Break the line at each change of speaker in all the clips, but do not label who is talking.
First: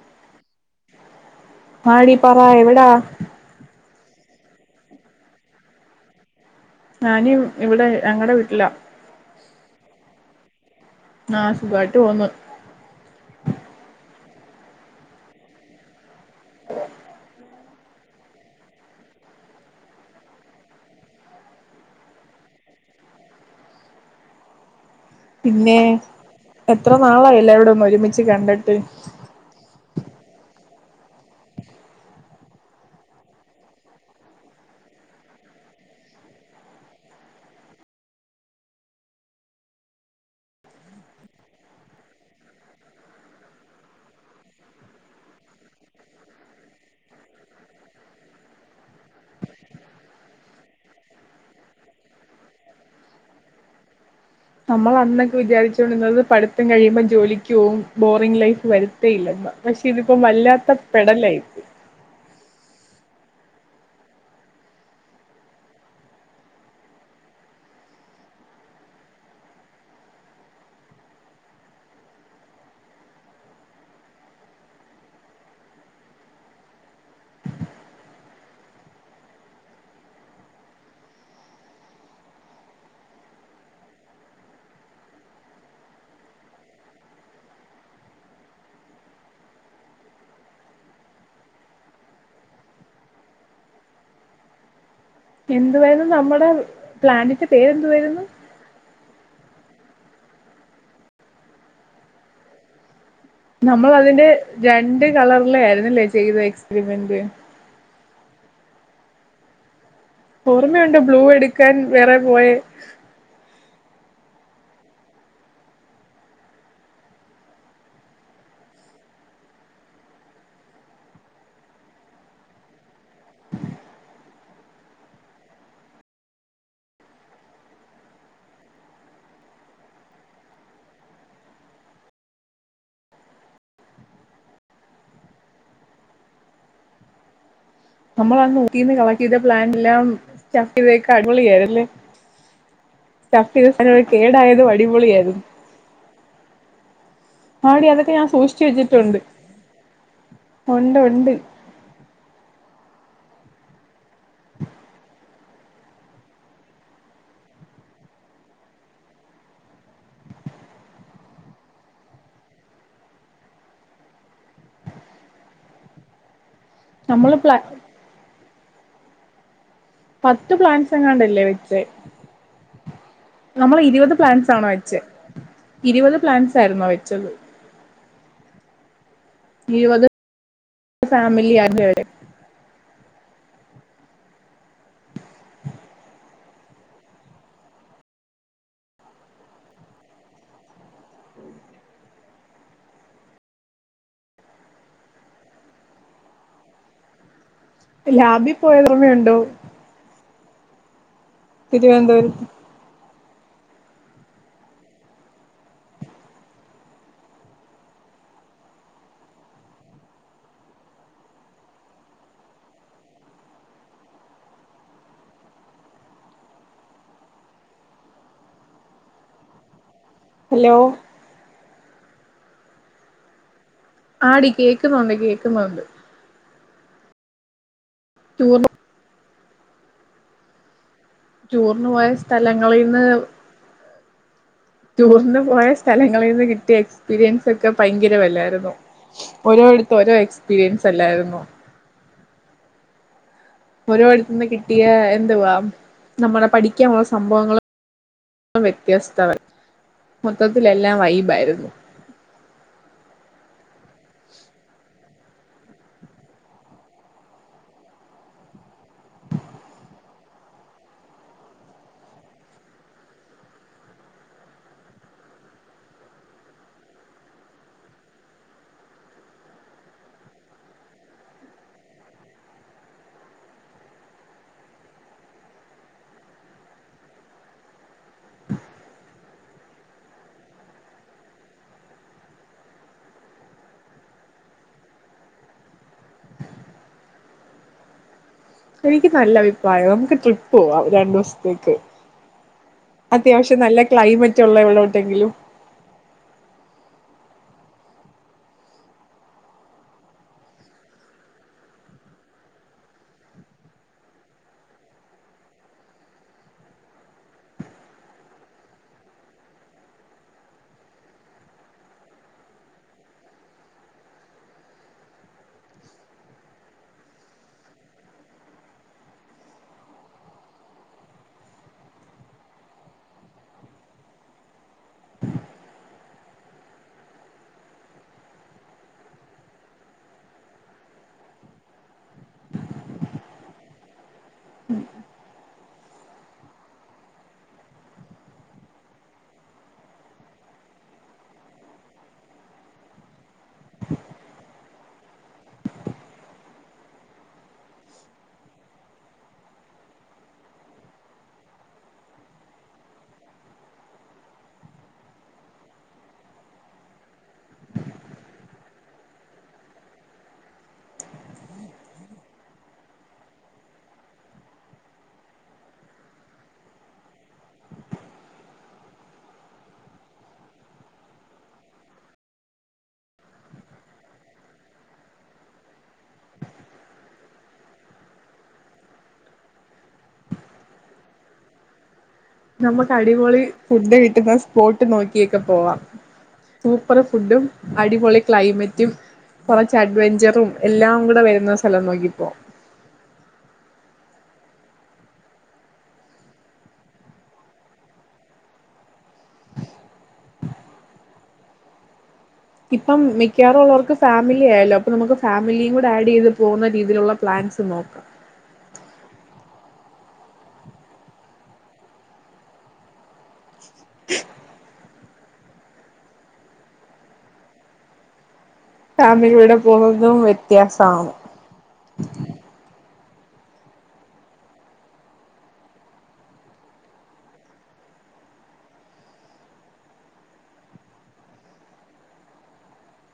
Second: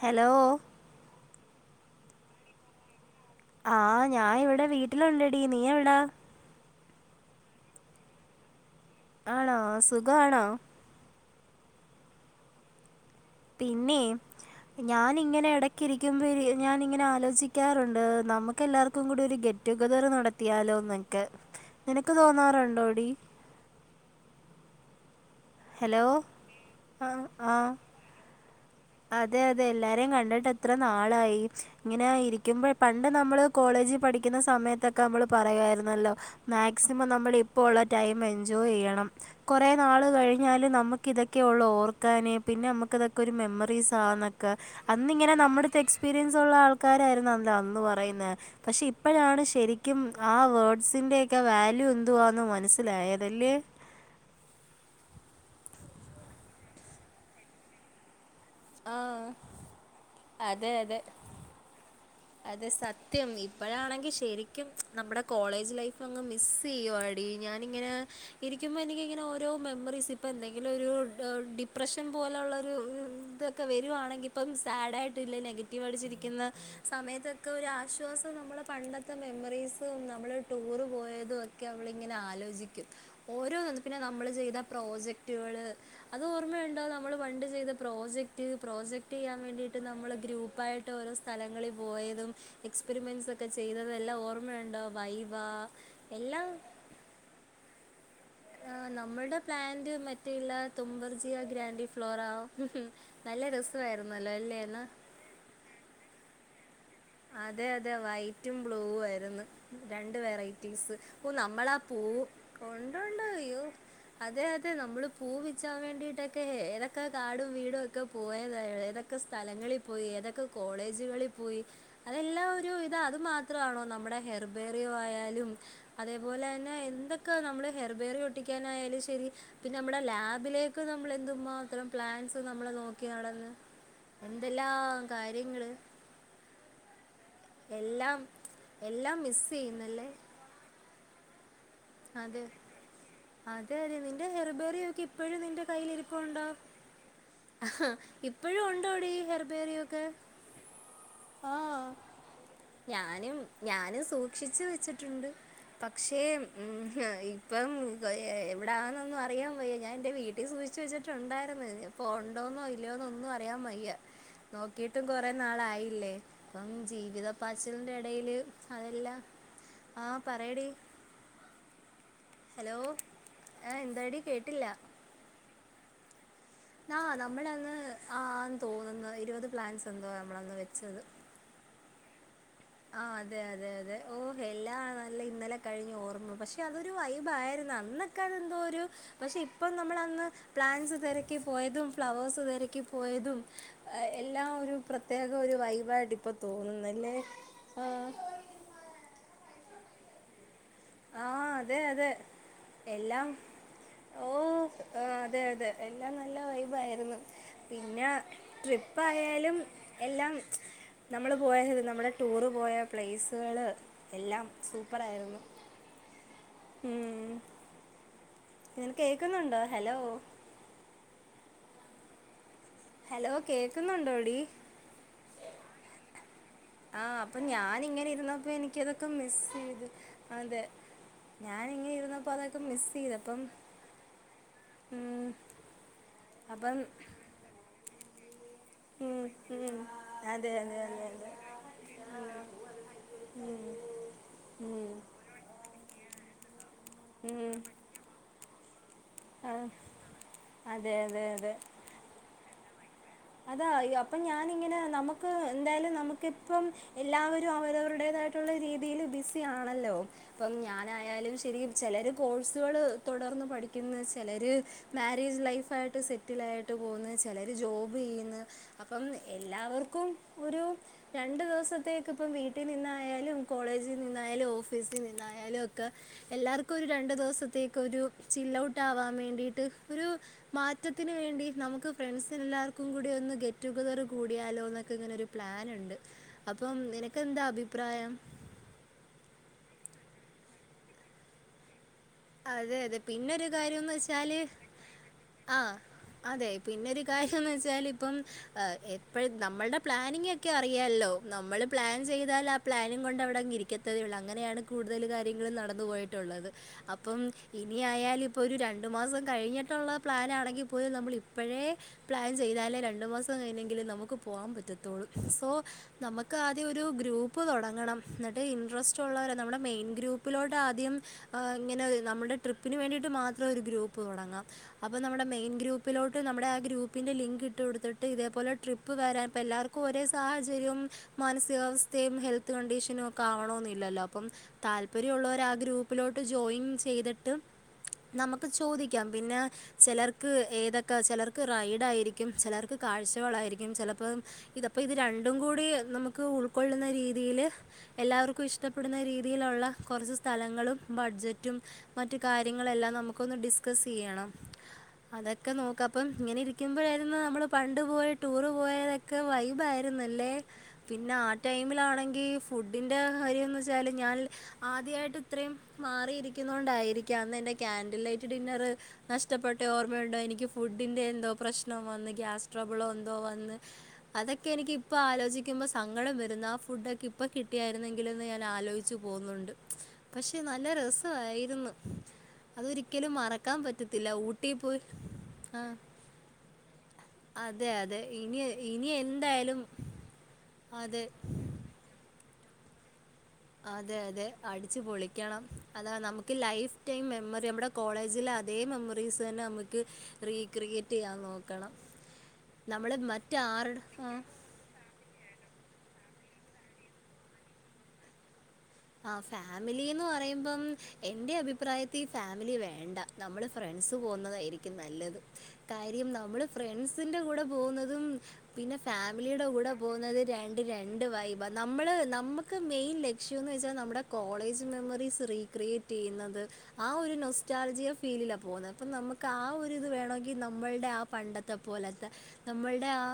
Hello
മാടി പറാ എവിടാ?
ആഹ് ഞാൻ ഇവിടെ വീട്ടിലുണ്ടടി, നീ എവിടാ?
ഞാന് ഇവിടെ ഞങ്ങടെ വീട്ടിലാ
ആണോ സുഖം ആണോ
ആഹ് സുഖായിട്ട് പോന്നു
പിന്നേ ഞാന് ഇങ്ങനെ ഇടക്ക്‌ ഇരിക്കുമ്പം ഞാൻ ഇങ്ങനെ ആലോചിക്കാറുണ്ട് നമുക്ക് എല്ലാർക്കും കൂടി ഒരു ഗെ ടുഗെതർ നടത്തിയാലോന്നെക്കെ നിനക്ക് തോന്നാറൊണ്ടോടി [inaudible]
പിന്നേ എത്ര
ആ
നാളായി
ആ
എല്ലാരൂടെ ഒന്ന് ഒരുമിച്ച് കണ്ട
അതെ അതെ എല്ലാരേം കണ്ടിട്ട് എത്ര നാളായി ഇങ്ങനെ ഇരിക്കുമ്പോ പണ്ട് നമ്മള് കോളേ ജില് പഠിക്കുന്ന സമയത്തൊക്കെ നമ്മൾ പറയുമായിരുന്നല്ലോ മാക്സിമം നമ്മൾ ഇപ്പോ ഉള്ള ടൈം എൻജോയ് ചെയ് ണം കൊറേ നാള് കഴിഞ്ഞാല് നമ്മക്ക്‌ ഇതൊക്കെ ഒള്ള് ഓർക്കാന് പിന്നെ ഇതൊക്കെ ഒരു മെ [inaudible] ക്കെ അന്നിങ്ങനെ നമ്മുടെത്തെ എക്സ്പീരിയൻസ് ഉള്ള ആൾക്കാരായിരുന്നല്ല അന്ന് പറയുന്നെ പക്ഷെ ഇപ്പോഴാണ് ശരിക്കും ആ വേഡ്സിന്റെറെയൊക്കെ വാല്യൂ എന്തുവാന്ന് മനസ്സിലായതല്ലേ [inaudible]
നമ്മൾ അന്നൊക്കെ വിചാരിച്ചുകൊണ്ടിരുന്നത് പഠിത്തം കഴിയുമ്പം ജോലിക്ക് പോവും ബോറിങ്ങ് ലൈഫ് നമുക്ക്
ആ
വരുത്തേ ഇല്ലെന്നാ പക്ഷെ ഇതിപ്പോ
അതെ
വല്ലാത്ത
അതെ
പെടലായി
അതെ സത്യം ഇപ്പഴാണെങ്കി ശരിക്കും നമ്മുടെ കോളേജ് ലൈഫ് അങ്ങ് മിസ് ചെയ്യുവാടി ഞാനിങ്ങനെ ഇരിക്കുമ്പം എനിക്ക് ഇങ്ങനെ ഓരോ മെമ്മറീസ് ഇപ്പം എന്തെങ്കിലും ഒരു ഡിപ്രഷൻ പോലെ പോലുള്ളൊര് ഇത് ഒക്കെ വരുവാണെങ്കിൽ ഇപ്പം സാഡായിട്ടില്ല നെഗറ്റീവ് അടിച്ചിരിക്കുന്ന സമയത്തൊക്കെ ഒരു ആശ്വാസം നമ്മ നമ്മടെ പണ്ടത്തെ മെമ്മറീസും നമ്മള് ടൂറ് പോയതും ഒക്കെ നമ്മള് ഇങ്ങനെ ആലോചിക്കും ഓരോ പിന്നെ നമ്മള് ചെയ്ത പ്രോജക്റ്റുകള് അത് ഓർമ്മയുണ്ടോ നമ്മൾ പണ്ട് ചെയ്ത പ്രോജക് പ്രോജക്ട് ചെയ്യാൻ വേണ്ടിയിട്ട് നമ്മള് ഗ്രൂപ്പ് ആയിട്ട് ഓരോ സ്ഥലങ്ങളിൽ പോയതും എക്സ്പിരിമെൻറ്സ് ഒ ക്കെ ചെയ്തത് എല്ലാം ഓർമ്മയുണ്ടോ വൈവ
എന്തുവാരുന്ന്
എല്ലാം
നമ്മുടെ പ്ലാനിന്റെ പേരെന്തുവായിരുന്നു
ആഹ് നമ്മടെ പ്ലാന്റ് മറ്റേ ഇല്ല തുമ്പർജിയ ഗ്രാൻഡി ഫ്ലോറ നല്ല
നമ്മൾ അതിന്റെ
രസമായിരുന്നല്ലോ അല്ലേ എന്നാ
രണ്ട് കളറിലെ ആയിരുന്നില്ലേ ചെയ്തെ എക്സ്പിരിമെന്റ്
അതെ അതെ വൈറ്റും ബ്ലൂ ആയിരുന്നു രണ്ട് വെറൈറ്റീസ്
ഓർമ്മയുണ്ടോ ബ്ലൂ
ഓ
എടുക്കാൻ
നമ്മളാ പൂ
വേറെ പോയെ
കൊണ്ടോണ്ട് അയ്യോ അതെ അതെ നമ്മള് പൂ പിച്ചാൻ വേണ്ടിട്ടൊക്കെ ഏതൊക്കെ കാടും വീടും ഒക്കെ പോയതാ ഏതൊ ഏതൊക്കെ സ്ഥലങ്ങളിൽ പോയി ഏതൊക്കെ കോളേജുകളിൽ പോയി അതെല്ലാം ഒരു പിന്നെ അത് മാത്രണോ നമ്മുടെ ഹെർബേറിയോ ആയാലും അതേപോലെ തന്നെ എന്തൊക്കെ നമ്മള് ഹെർബേറിയം ഒട്ടിക്കാനായാലും ശരി പിന്നെ നമ്മടെ ലാബിലേക്ക് നമ്മൾ എന്തും മാത്രം പ്ലാൻസ് നമ്മള് നോക്കി നടന്ന് എന്തെല്ലാം കാര്യങ്ങള് എല്ലാം
നമ്മള് അന്ന് ഊട്ടീന്ന്
എല്ലാം
കളക്ട് ചെയ്ത
മിസ്
പ്ലാന്റില്
ചെയ്യുന്നല്ലേ
സ്റ്റഫ് ചെയ്തെ ഒക്കെ അടിപൊളി ആരുന്നല്ലേ
അതെ അതെ അതെ
സാധനം
നിന്റെ
കേടായതും
ഹെർബേറിയം ഒക്കെ ഇപ്പഴും
അടിപൊളിയായിരുന്നു
നിന്റെ കയ്യിൽ ഇരിപ്പുണ്ടോ
ആടി അതൊക്കെ ഞാൻ
ഇപ്പഴും
സൂക്ഷിച്ചു
ഉണ്ടോടി
വെച്ചിട്ടുണ്ട്
ഹെർബേറിയം ഒക്കെ
ഉണ്ട് ഉണ്ട്
ഞാനും ഞാനും സൂക്ഷിച്ചു വെച്ചിട്ടുണ്ട് പക്ഷേ ഉം ഇപ്പം എവിടാന്നൊന്നും അറിയാൻ വയ്യ ഞാൻ എന്റെ വീട്ടിൽ സൂക്ഷിച്ച് വെച്ചിട്ടുണ്ടാരുന്നു ഇപ്പം ഉണ്ടോന്നോ ഇല്ലിയോന്നോ ഒന്നും അറിയാൻ വയ്യ നോക്കീട്ടും കൊറേ നാളായില്ലേ ഇപ്പം ജീവിത
നമ്മള് പ്ല
പാച്ചലിന്റെ ഇടയില് അതെല്ലാം ആ
പത്ത്
പറയടി
പ്ലാൻസങ്ങാണ്ടല്ലേ വെച്ചെ
ഹലോ ആ എന്താടി
പ്ലാൻസ്
കേട്ടില്ല
ആണോ വെച്ചേ ഇരുപത് പ്ലാന്റ്സ്
ആനമ്മളന്ന് ആന്ന് തോന്നുന്ന് ഇരുപത് പ്ലാൻസ്
ഇരുപത്
എന്തോ നമ്മളന്ന് വെച്ചത്
ഫാമിലി ആയിരുന്നു.
ആ അതെ അതെ അതെ ഓ എല്ലാം നല്ല ഇന്നലെ കഴിഞ്ഞ ഓർമ്മ പക്ഷെ അതൊരു വൈബായിരുന്നു അന്നൊക്കെ അതെന്തോരൂ ഒരു പക്ഷെ ഇപ്പം നമ്മ അന്ന് പ്ലാൻ സ് തെരക്കി പോയതും ഫ്ളവേഴ്സ് തെരക്കി പോയതും എല്ലാം ഒരു പ്രെ പ്രത്യേകം ഒരു വൈ ബായിട്ട് ഇപ്പ തോന്നുന്നല്ലേ? ആ
ലാബിൽ പോയതോർമ്മയുണ്ടോ?
ആ അതെ അതെ എല്ലാം ഓ അതെ അതെ എല്ലാം നല്ല വൈബ് ആയിരുന്നു പിന്നെ ട്രിപ്പായാലും എല്ല [unintelligible] നമ്മള് പോയത് നമ്മുടെ ടൂറ് പോയ പ്ലേസുകള് എല്ലാം സൂപ്പർ ആയിരുന്നു. ഉം നിനക്ക് കേക്കുന്നുണ്ടോ ഹലോ.
ഹലോ
ഹലോ കേ
ആടി കേൾക്കുന്നുണ്ട് കേക്കുന്നുണ്ട്.
ആ അപ്പൊ ഞാ നിങ്ങനെ ഇരുന്നപ്പ
ടൂറിന്
എനിക്കതൊക്കെ മിസ് ചെയ്ത് അതെ ഞാനിങ്ങനെ
ടൂറിനുപോയ
ഇരുന്നപ്പോൾ അതൊക്കെ മിസ്സ്
സ്ഥലങ്ങളീന്ന്.
ചെയ്തപ്പം ഉം
ടൂർന്ന് പോയ സ്ഥലങ്ങളിൽ നിന്ന് കിട്ടിയ
അപ്പം
എക്സ്പീരിയൻസ് ഒക്കെ ഭയങ്കര വല്ലായിരുന്നു.
ഉം ഉം
ഓരോടത്ത ഓരോ
അതെ അതെ അതെ
എക്സ്പീരിയൻസ്
അതെ
അല്ലായിരുന്നു. ഓരോടുത്തുന്ന്
ഉം
കിട്ടിയ എന്ത് വാ നമ്മളെ പഠി കാനുള്ള
ഉം
സംഭവങ്ങ വ്യത്യസ്ത
ആ അതെ
മൊത്തത്തിലെല്ലാം
അതെ
വൈബായിരുന്നു
അതായോ അപ്പൊ ഞാനിങ്ങനെ നമുക്ക് എന്തായാലും നമുക്കിപ്പം എല്ലാവരും അവരവരുടേത യിട്ട രീതിൽ ബിസി ആണല്ലോ അപ്പ ഞാനായാലും ശരി ചെലര്കോഴ്സുകൾ തുടർന്ന് പഠിക്കുന്നത് ചിലർ മാരേജ് ലൈഫായിട്ട് സെറ്റിൽ ആയിട്ട് പോകുന്നത് ചിലര് ജോ ചെയ്യുന്നു അപ്പം എല്ലാവർക്കും ഒരു രണ്ടു ദിവസത്തേക്ക് ഇപ്പം വീട്ടിൽ നിന്നായാലും. കോളേജിനിന്നായാലും ഓഫീസി നിന്നായാലും ഒകെ എല്ലാർകു ഒരു രണ്ട് ദിവസത്തേക്ക് ചിൽ ട്ടാവാൻ വേണ്ടിട്ട് ഒരു മാറ്റത്തിന് വേണ്ടി നമുക്ക് ഫ്രണ്ട്സിന എല്ലാവർക്കും. കൂടി ഒന്ന് ഗെറ്റ് ടുഗതർ കൂടിയാലോക്കെ ഇങ്ങനെ ഒരു പ്ലാനി ണ്ട് അപ്പൊ നിനക്കെന്താഭിപ്രയ? അഭിപ്രായം.
എനിക്ക് നല്ല അഭിപ്രായം നമുക്ക് ട്രിപ്പ് പോവാ രണ്ടു ദിവസത്തേക്ക്.
അതെ അതെ പിന്നെരു
അത്യാവശ്യം നല്ല
കാര്യംന്ന് വെച്ചാല്
ക്ലൈമറ്റ് ഉള്ള എവിടോട്ടെങ്കിലും
ആഹ അതെ പിന്നെരു കാര്യംന്ന് വെച്ചാൽ ഇപ്പം എപ്പഴ നമ്മളുടെ പ്ലാനിങ്ങൊക്കെ അറിയല്ലോ നമ്മള് പ്ലാൻ ചെയ്താൽ ആ പ്ലാനി കൊണ്ട് അവിടെങ്ങ് ഇരിക്കത്തതേ ഉള്ളൂ, അങ്ങനെയാണ് കൂടുതല് കാര്യങ്ങൾ നടന്നു പോയിട്ടുള്ളത്. ഇപ്പം ഇനിയായാല ഇപ്പൊ ഒരു രണ്ടു മാസം കഴിഞ്ഞിട്ടുള്ള പ്ലാനാണെങ്കിൽ പോലും നമ്മ ഇപ്പളേ പ്ലാൻ ചെയ്താലേ രണ്ടു മാസം കഴിഞ്ഞെങ്കിൽ നമുക്ക് പോവാൻ പറ്റത്തുള്ളൂ. സോ നമുക്ക് ആദ്യം ഒരു ഗ്രൂപ്പ് തൊടങ്ങണം. എന്നിട്ട് ഇൻട്രസ്റ്റ് ഉള്ളവരെ നമ്മുടെ മെയിൻ ഗ്രൂപ്പിലോട്ട് ആദ്യം ഇങ്ങനെ നമ്മുടെ ട്രിപ്പിന് വേണ്ടിയിട്ട് മാത്രം ഒരു ഗ്രൂപ്പ് തുടങ്ങാം. അപ്പം നമ്മുടെ മെയിൻ ഗ്രൂപ്പിലോട്ട് നമ്മുടെ ഗ്രൂപ്പിന്റെ ലിങ്ക് ഇട്ട് കൊടുത്തിട്ട് ഇതേ പോലെ ട്രിപ്പ് വരാൻ ഇപ്പോ എല്ലർക്കും ഒരേ സഹര്യവും മാനസിക സ്ഥയും ഹെൽത്ത് കണ്ടീഷനും ഒക്കെ ആവണോന്നില്ലല്ലോ, അപ്പം താല്പര്യമുള്ളവരെ ആ ഗ്രൂപ്പിലോട്ട് ജോയിൻ ചെയ്തിട്ട് നമുക്ക് ചോദിക്കാം. പിന്നെ ചിലർക്ക് ഏതൊക്കെ, ചിലർക്ക് റൈഡ് ആയിരിക്കും, ചിലർക്ക് കാഴ്ചകളായിരിക്കും ചിലപ്പോം ഇതപ്പോ ഇത് രണ്ടും കൂടി നമുക്ക് ഉൾക്കൊള്ളുന്ന രീതിയില് എല്ലാവർക്കും ഇഷ്ടപ്പെടുന്ന രീതിയിലുള്ള കുറച്ച് സ്ഥലങ്ങളും ബഡ്ജറ്റും മറ്റു കാര്യങ്ങളെല്ലാം നമുക്കൊന്ന് ഡിസ്കസ് ചെയ്യണം. അതൊക്കെ നോക്ക അപ്പം ഇങ്ങനെ ഇരിക്കുമ്പോഴായിരുന്നു നമ്മള് പണ്ട് പോയ ടൂറ് പോയതൊക്കെ വൈബ ആ ആയിരുന്നല്ലേ പിന്നെ ആ ടൈമിലാണെങ്കി ഫുഡിന്റെ കാര്യന്ന് വച്ചാൽ ഞാൻ ആ അദ്യയായിട്ട് ഇത്രയും മാറിയിരിക്കുന്നൊണ്ടായിരിക്കാം. അന്ന് എന്റെ കാൻഡൽ ലൈറ്റ് ഡിന്നറ് നഷ്ടപ്പെട്ട ഓർമ്മയുണ്ടോ എനിക്ക് ഫുഡ് ഫുഡിന്റെ എന്തോ പ്രശ്നം വന്ന് ഗ്യാസ്ട്രബിളോ എന്തോ വന്ന് അതൊക്കെ എനിക്ക് ഇപ്പോ ആലോചിക്കുമ്പോ സങ്കടം വരുന്ന് ആ ഫുഡൊക്കെ ഇപ്പം കിട്ടിയായിരുന്നെങ്കിലന്ന് ഞാൻ ആലോചിച്ചു പോകുന്നുണ്ട്. പക്ഷെ പക്ഷ നല്ല രസ ആയിരുന്നു.
നമുക്ക് അടിപൊളി ഫുഡ് കിട്ടുന്ന
ഊട്ടി പോയി
സ്പോട്ട് നോക്കിയൊക്കെ
ആ
പോവാം. സൂപ്പർ ഫുഡും
അതെ അതെ
അടിപൊളി
ഇനി ഇനി
ക്ലൈമറ്റും
എന്തായാലും
കുറച്ച് അട്വഞ്ചറും
അതെ
എല്ലാം കൂടെ എന്ന സ്ഥലം നോക്കിപ്പോവാം.
അതെ അതെ അടിച്ചു പൊളിക്കണം. അതാ നമുക്ക് ലൈഫ് ടൈം മെമ്മറി നമ്മുടെ കോളേജില അതേ മെമ്മറീസ് തന്നെ നമുക്ക് റീക്രിയേറ്റ് ചെയ്യാൻ നോക്കണം. നമ്മൾ
ഇപ്പം
മറ്റാരുടെ
മിക്കാറുള്ളോർക്ക്
ആ
ഫാമിലി ആയാലോ അപ്പൊ നമുക്ക് ഫാമിലിയും കൂടെ ആഡ് ചെയ്ത് പോകുന്ന രീതിയിലുള്ള പ്ലാൻസ് നോക്കാം.
ആ ഫാമിലിന്ന് പറയുമ്പം എന്റെ അഭിപ്രായത്തി ഈ ഫാമിലി വേണ്ട. നമ്മള് ഫ്രണ്ട്സ് പോകുന്നതായിരിക്കും നല്ലത്. കാര്യം നമ്മള് ഫ്രണ്ട്സിന്റെ കൂടെ പോകുന്നതും പിന്നെ ഫാമിലിയുടെ കൂടെ
പോകുന്നതും
പോകുന്നത് രണ്ട് രണ്ട്
വ്യത്യാസമാണ്
വൈബ. നമ്മള് നമുക്ക് മെയിൻ യൊന്നു വെച്ച നമ്മുടെ കോളേജ് മെമ്മറിസ് റീക്രിയറ്റ് ചെയ്യുന്നത് ആ ഒരു നൊസ്റ്റാൾജിയ ഫീലിലാ പോവുന്നെ അപ്പ നമുക്ക് ആ ഒരിത് വേണോങ്കി നമ്മളുടെ ആ പണ്ടത്തെ പോലത്തെ നമ്മളടെ ആ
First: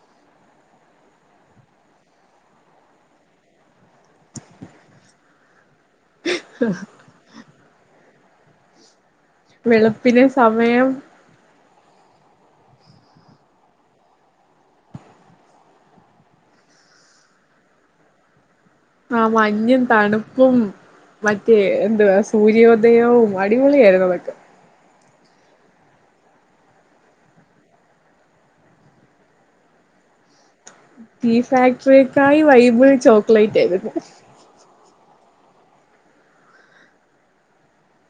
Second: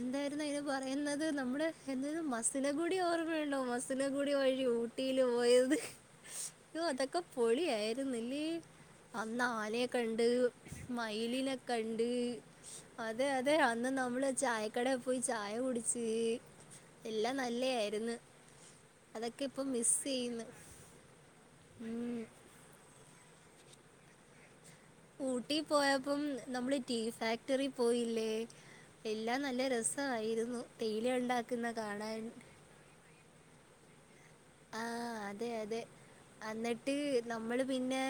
എന്തായിരുന്നു അതിന് പറയുന്നത് നമ്മള് എന്തായ മസിനകൂടി ഓർമ്മയണ്ടോ മസിന കൂടി വഴി ഊട്ടിയില് പോയത് അതൊക്കെ പൊളിയായിരിന്നില്ലേ. അന്ന് ആനയെ കണ്ട്
വെളുപ്പിനെ സമയം
മൈലിനെ കണ്ട്, അതെ അതെ അന്ന് നമ്മള് ചായക്കട പോയി ചായ കുടിച്ച്. എല്ലാം നല്ല ആയിര്ന്ന്.
ആഹ് മഞ്ഞും തണുപ്പും മറ്റേ എന്തുവാ സൂര്യോദയവും അടിപൊളി ആയിരുന്നു അതൊക്കെ.
ഊട്ടി പോയപ്പം നമ്മള് ടീ ഫാക്ടറി പോയില്ലേ. എല്ലാം നല്ല രസആയിരുന്നു.
ടീ ഫാക്ടറക്കായി വൈബ് ചോക്ലേറ്റ് ആയിരുന്നു.
ആഹ് അതെ അതെ. അന്നിട്ട് നമ്മള് പിന്നെ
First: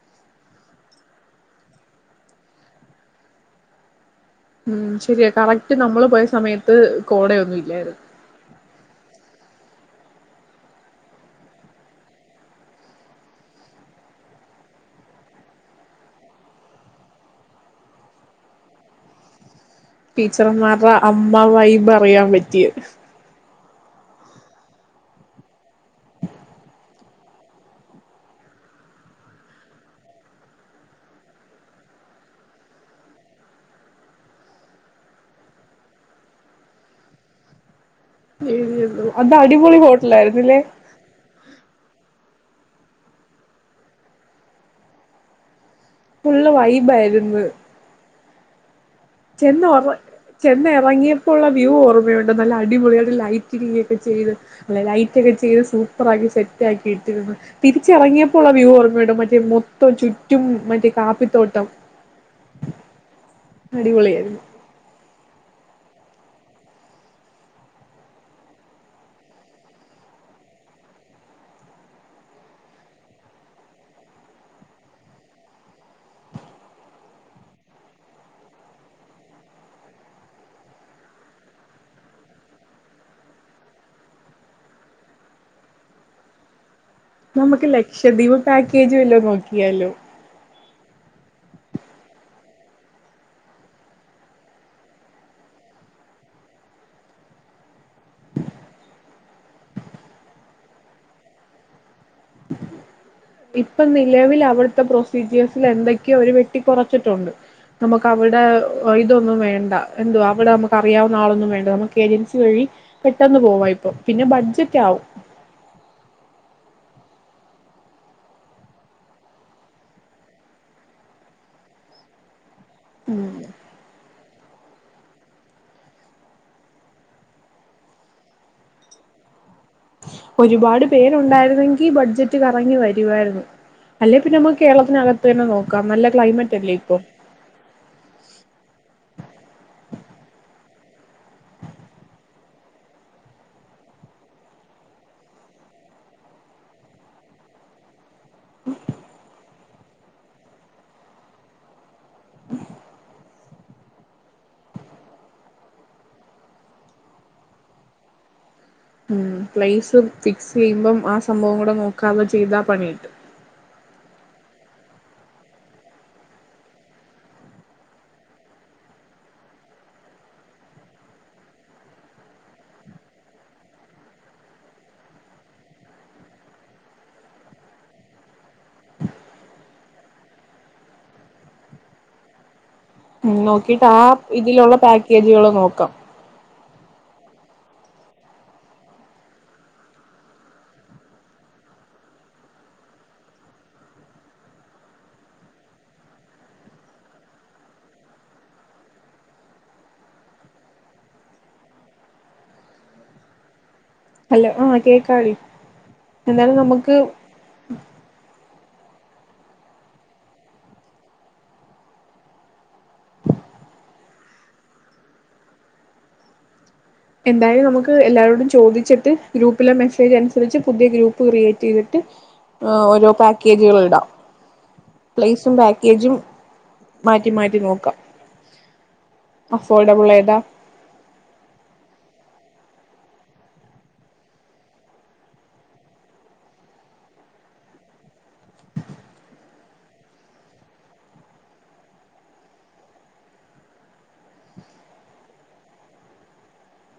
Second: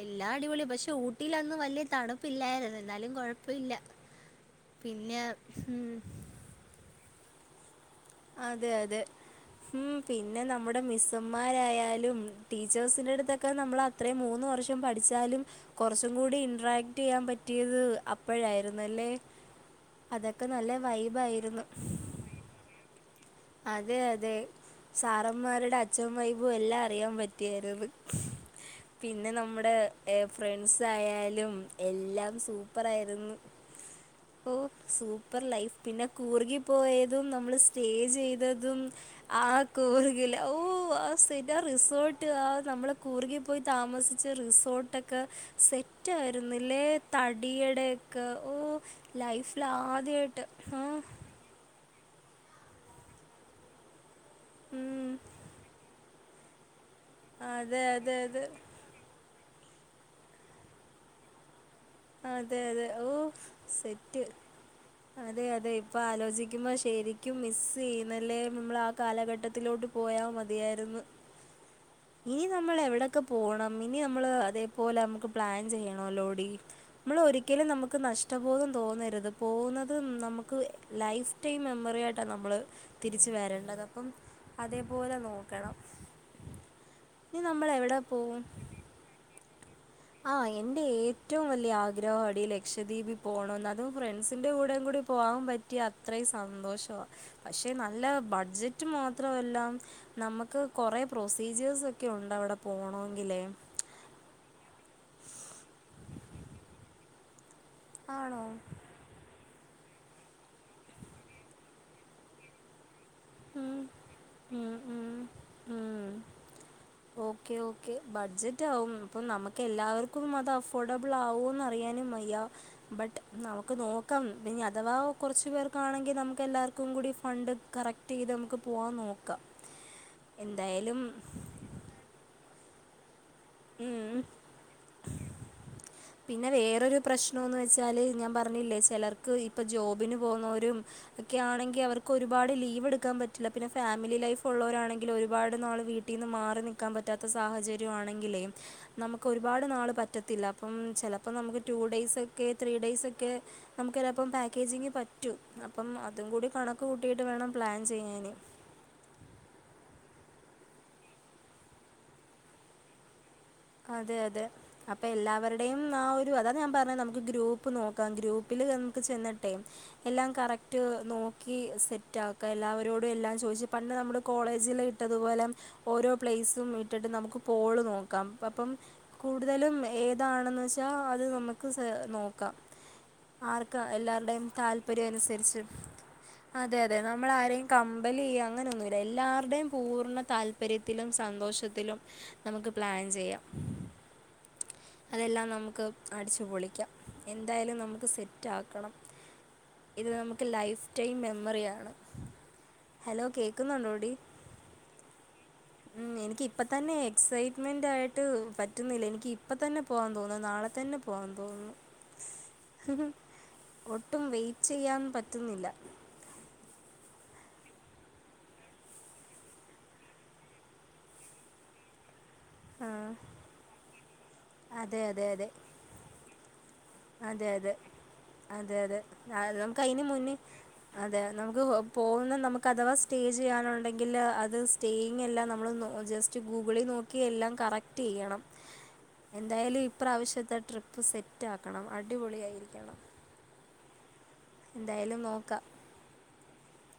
എല്ലാ അടിപൊളിയ, പക്ഷെ ഊട്ടിയിലന്ന്‌ വലിയ തണുപ്പില്ലാ യിരുന്നു. എന്നാലും കുഴപ്പ ഇല്ല.
ഉം ശരിയ കറക്റ്റ് നമ്മള് പോയ സമയത്ത് കോടയൊന്നും ഇല്ലായിരുന്നു.
അതെ അതെ. ഉം പിന്നെ നമ്മുടെ മിസ്സന്മാരായാലും ടീച്ചേഴ്സിന്റെ അടുത്തൊക്കെ നമ്മള അത്രയും മൂന്ന് വർഷം പഠിച്ചാലും കുറച്ചും കൂടി ഇന്റ്രാക്ട് ചെയ്യാൻ പറ്റിയത് അപ്പോഴായിരുന്നു അല്ലേ.
ടീച്ചർമാരുടെ അമ്മ വൈബ് അറിയാൻ പറ്റിയത്
അതെ അതെ. സാറന്മാരുടെ അച്ഛൻ വൈബൂ എല്ലാം അറിയാൻ പറ്റിയായിരുന്നു. പിന്നെ നമ്മുടെ ഏഹ് ഫ്രണ്ട്സ് ആയാലും എല്ലാം സൂപ്പർ ആയിരുന്നു. ഓ സൂപ്പർ ലൈഫ്. പിന്നെ കൂർകി പോയതും നമ്മള് സ്റ്റേ ചെയ്തതും
അത്
ആ
അടിപൊളി
കൂർകില
ഹോട്ടലായിരുന്നില്ലേ
ഓഹ് ആഹ് [unintelligible] റിസോർട്ട് ആഹ് നമ്മള് കൂർകി പോയി താമസിച്ച റിസോർട്ടൊക്കെ സെ
ഫുള്ള്
റ്റായിരുന്നില്ലേ
വൈബായിരുന്നു
തടിയടെക്കെ ഓ
ചെന്ന ഒറ ചെന്ന എറങ്ങിയപ്പോ ഉള്ള വ്യൂ ഓർ മ്മയുണ്ടോ നല്ല അടിപൊളിയായിട്ട് ലൈറ്റിങ്ങിലിക്കെ ചെയ്ത് അല്ല
ഉം.
ലൈറ്റക്കെ ചെയ്ത് സൂ പ്പറാക്കി സെറ്റാക്കിഇട്ടിരുന്നു.
അതെ, അതെ,
തിരിച്ചെറങ്ങിയപ്പോ
അതെ.
ഒള്ള വ്യൂ ഓർമ്മണ്ടോ മറ്റേ മു തോം ചുറ്റും മറ്റേ കാപ്പിത്തോട്ടം.
അതെ അതെ ഓഹ് സെറ്റ്
അടിപൊളിയായിരുന്നു
അതെ അതെ. അതെ ഇപ്പ ആലോചിക്കുമ്പോ ശെരിക്കും മിസ്സ് ചെയ്യുന്നല്ലേ. നമ്മളാ കാലഘട്ടത്തിലോട്ട് പോയാ മതിയ യെര്ന്ന്. ഇനി നമ്മൾ എവിടെയൊക്കെ പോണം ഇനി നമ്മള് അതേപോലെ നമുക്ക് പ്ലാൻ ചെയ്യണോല്ലോടി. നമ്മൾ ഒരിക്കലും നമുക്ക് നഷ്ടബോധം തോന്നരുത് പോവുന്നത് നമുക്ക് ലൈഫ് ടൈം മെമ്മറി യായിട്ട നമ്മള് തിരിച്ച് വരേണ്ടത് അപ്പം അതേപോലെ നോക്കണം. ഇനി
നമുക്ക്
നമ്മൾ എവിടെ
ലക്ഷദ്വീപ് പാക്കേജ് വല്ലോ നോക്കിയാലോ?
ആഹ് എന്റെ ഏറ്റവും വലിയ ആഗ്രഹാടി ലക്ഷദ്വീപ് പോണംന്ന് അതും ഫ്രണ്ട്സിന്റെ കൂടേം കൂടി ഇക്ക് പോവാൻപറ്റിയ അത്രേ സന്തോഷവാ. പക്ഷെ നല്ല ബഡ്ജറ്റ് മാത്രമല്ലാം നമ്മക്ക് കൊറേ പ്രൊസീജിയേഴ്സ്ക്കെ ഉണ്ട് അവിടെ പോണോ
ഇപ്പം നിലവില് അവിട്ത്തെ പ്രൊസീജിയേഴ്സില് എന്തൊക്കെയോ ഓര് വെട്ടി കുറച്ചിട്ടുണ്ട്. നമ്മക്ക് അവിടെ
ആണോ
ഓയ് ഇതൊന്നും വേ ണ്ട. എന്തുവാ അവിടെ നമക്ക് അറിയാവുന്ന ആളൊന്നും വേണ്ട നമുക്ക് ഏജൻസി വഴി പെട്ടെന്ന് പോവാ
ഉം
ഇപ്പൊ പിന്നെ
ഉം
ബഡ്ജറ്റ് ആവും.
ഉം ഉം ഓക്കെ ഓക്കെ ബഡ്ജറ്റ് ആകും അപ്പൊ നമുക്ക് എല്ലാവർക്കും അത് അഫോർഡബിൾ ആകോന്ന് അറിയാനും വയ്യ ബട്ട്
ഉം
നമുക്ക് നോക്കാം പിന്നെ അഥവാ കുറച്ച് പേർക്കാണെങ്കി നമുക്ക് എല്ലാവർക്കും കൂടി ഫണ്ട് കറക്റ്റ് ചെയ്ത് നമുക്ക് പോവാൻ നോക്കാം
ഒരുപാട്
എന്തായാലും
പേരുണ്ടായിരുന്നെങ്കി ബഡ്ജറ്റ് കറങ്ങി വരുവായിരുന്നു അല്ലെ
ഉം
പിന്നെ നമ്മുക്ക് കേരളത്തിനകത്ത് തന്നെ നോക്കാം നല്ല
പിന്നെ
ക്ലൈമറ്റ് അല്ലേ ഇപ്പൊ
വേറൊരു പ്രശ്നംന്ന് വെച്ചാല് ഞാൻ പറഞ്ഞില്ലേ ചിലർക്ക് ഇപ്പൊ ജോബിന് പോകുന്ന ഒരുഒക്കെ ആണെങ്കിൽ അവർക്ക് ഒരുപാട് ലീവ് എടുക്കാൻ പറ്റില്ല പിന്നെ ഫാമിലി ലൈഫ് ഉള്ളവരാണെങ്കിൽ ഒരുപാട് ഇവ്ട്‌ നാള് വീട്ടിന്ന് മാറി നിൽക്കാൻ പറ്റാത്ത സാഹചര്യം ആണെങ്കിലേും നമുക്ക് ഒരുപാട് നാൾ പറ്റത്തില്ല മ്മ്ചിലപ്പോം നമുക്ക് ടു ഡെയയ്സ ഒക്കെ ത്രീ ഡെയയ്സ ഒക്കെ നമുക്ക് ചിലപ്പം പാക്കേജിങ്ങ് പറ്റും അപ്പം അതും കൂടി കണക്ക് കൂട്ടിട്ട് വേണം പ്ലാൻ ചെയ്യാന്
ഉം പ്ലേസ് ഫിക്സ് ചെയ്യുമ്പം ആ സംഭവം കൂടെ നോക്കാതെ ചെയ്താ പണി കിട്ടും
അതെ അതെ അപ്പൊ എല്ലാവരുടെയും ആ ഒരു അതാ ഞാൻ പറഞ്ഞത് നമുക്ക് ഗ്രൂപ്പ് നോക്കാം ഗ്രൂപ്പിൽ ത് നമ്മുക്ക്ചന്നിട്ട്എല്ലാം കറക്റ്റ് നോക്കി സെറ്റ് ക്കാംഎല്ലാവരോടും എല്ലാം ചോയിച്ച് പണ്ട് നമ്മുടെ കോളേജിൽ ഇട്ടതുപോലെ ഓരോ പ്ലേയ്സും ഇട്ടിട്ട് നമുക്ക് പോള് നോക്കാം അപ്പം കൂടുതലും ഏതാണെന്ന് വെച്ചാ അത് നമുക്ക് സെ നോക്കാം
ഉം
ആർക്കാ
നോക്കിട്ട് ആഹ്
എല്ലാവരുടെയും
ഇതിലുള്ള
താല്പര്യം
പാക്കേജുകൾ
അനുസരിച്ച്.
നോക്കാം
അതെ അതെ നമ്മൾ ആരെയും കമ്പല്യ്യ അങ്ങനെയൊന്നുമല്ല എല്ലാവരുടെയും പൂർണ്ണ താല്പര്യത്തിലും സന്തോ ശത്തിലും നമ്മുക്ക് പ്ലാൻ ചെയ്യാം അതെല്ലാം നമുക്ക് അടിച്ചു പൊളിക്കാം എന്തായാലും നമുക്ക് സെറ്റ ആക്കണം ഇത് നമുക്ക് ലൈഫ് ടൈം മെമ്മറിയാണ് ഹലോ കേക്കുന്നുണ്ടോ
ഹലോ ആഹ് കേക്കാളി
ഉം എനിക്ക് ഇപ്പ തന്നെ എക്സൈറ്റ്മെന്റ് ആയിട്ട് പറ്റുന്നില്ല എനിക്ക് ഇപ്പ തന്നെ പോവാാൻ തോന്നുന്നു നാളെ തന്നെ പോവാൻ തോന്നുന്നു ഒട്ടും വെറ്റ് ചെയ്യാൻ പറ്റുന്നില്ല
എന്തായാലും നമുക്ക് എല്ലാരോടും ചോദിച്ചിട്ട് ഗ്രൂപ്പിലെ മെസ്സേജ് അനുസരിച്ച് പുതിയ ഗ്രൂപ്പ് ക്രിയേറ്റ് ചെയ്തിട്ട്
ആ
ഓരോ പാക്കേജുകൾ ഇടാം
അതെ അതെ അതെ
പ്ലേസും പാക്കേജും മാറ്റി
അതെ
മാറ്റി
അതെ
നോക്കാം
അതെ അതെ നമുക്ക് അതിന്
അഫോർഡബിൾ
മുന്നേ
ഏതാ
അതെ നമുക്ക് പോകുന്ന നമുക്ക് അഥവാ സ്റ്റേ ചെയ്യാനണ്ടെങ്കിൽ അത് സ്റ്റേയിങ് എല്ലാം നമ്മൾ ജസ്റ്റ് ഗൂഗിളിൽ നോക്കി എല്ലാം കറക്റ്റ് ചെയ്യണം എന്തായാലും ഇപ്രാവശ്യത്തെ ട്രിപ്പ് സെറ്റ ആക്കണം അടിപൊളിയായിരിക്കണം എന്തായാലും നോക്കാം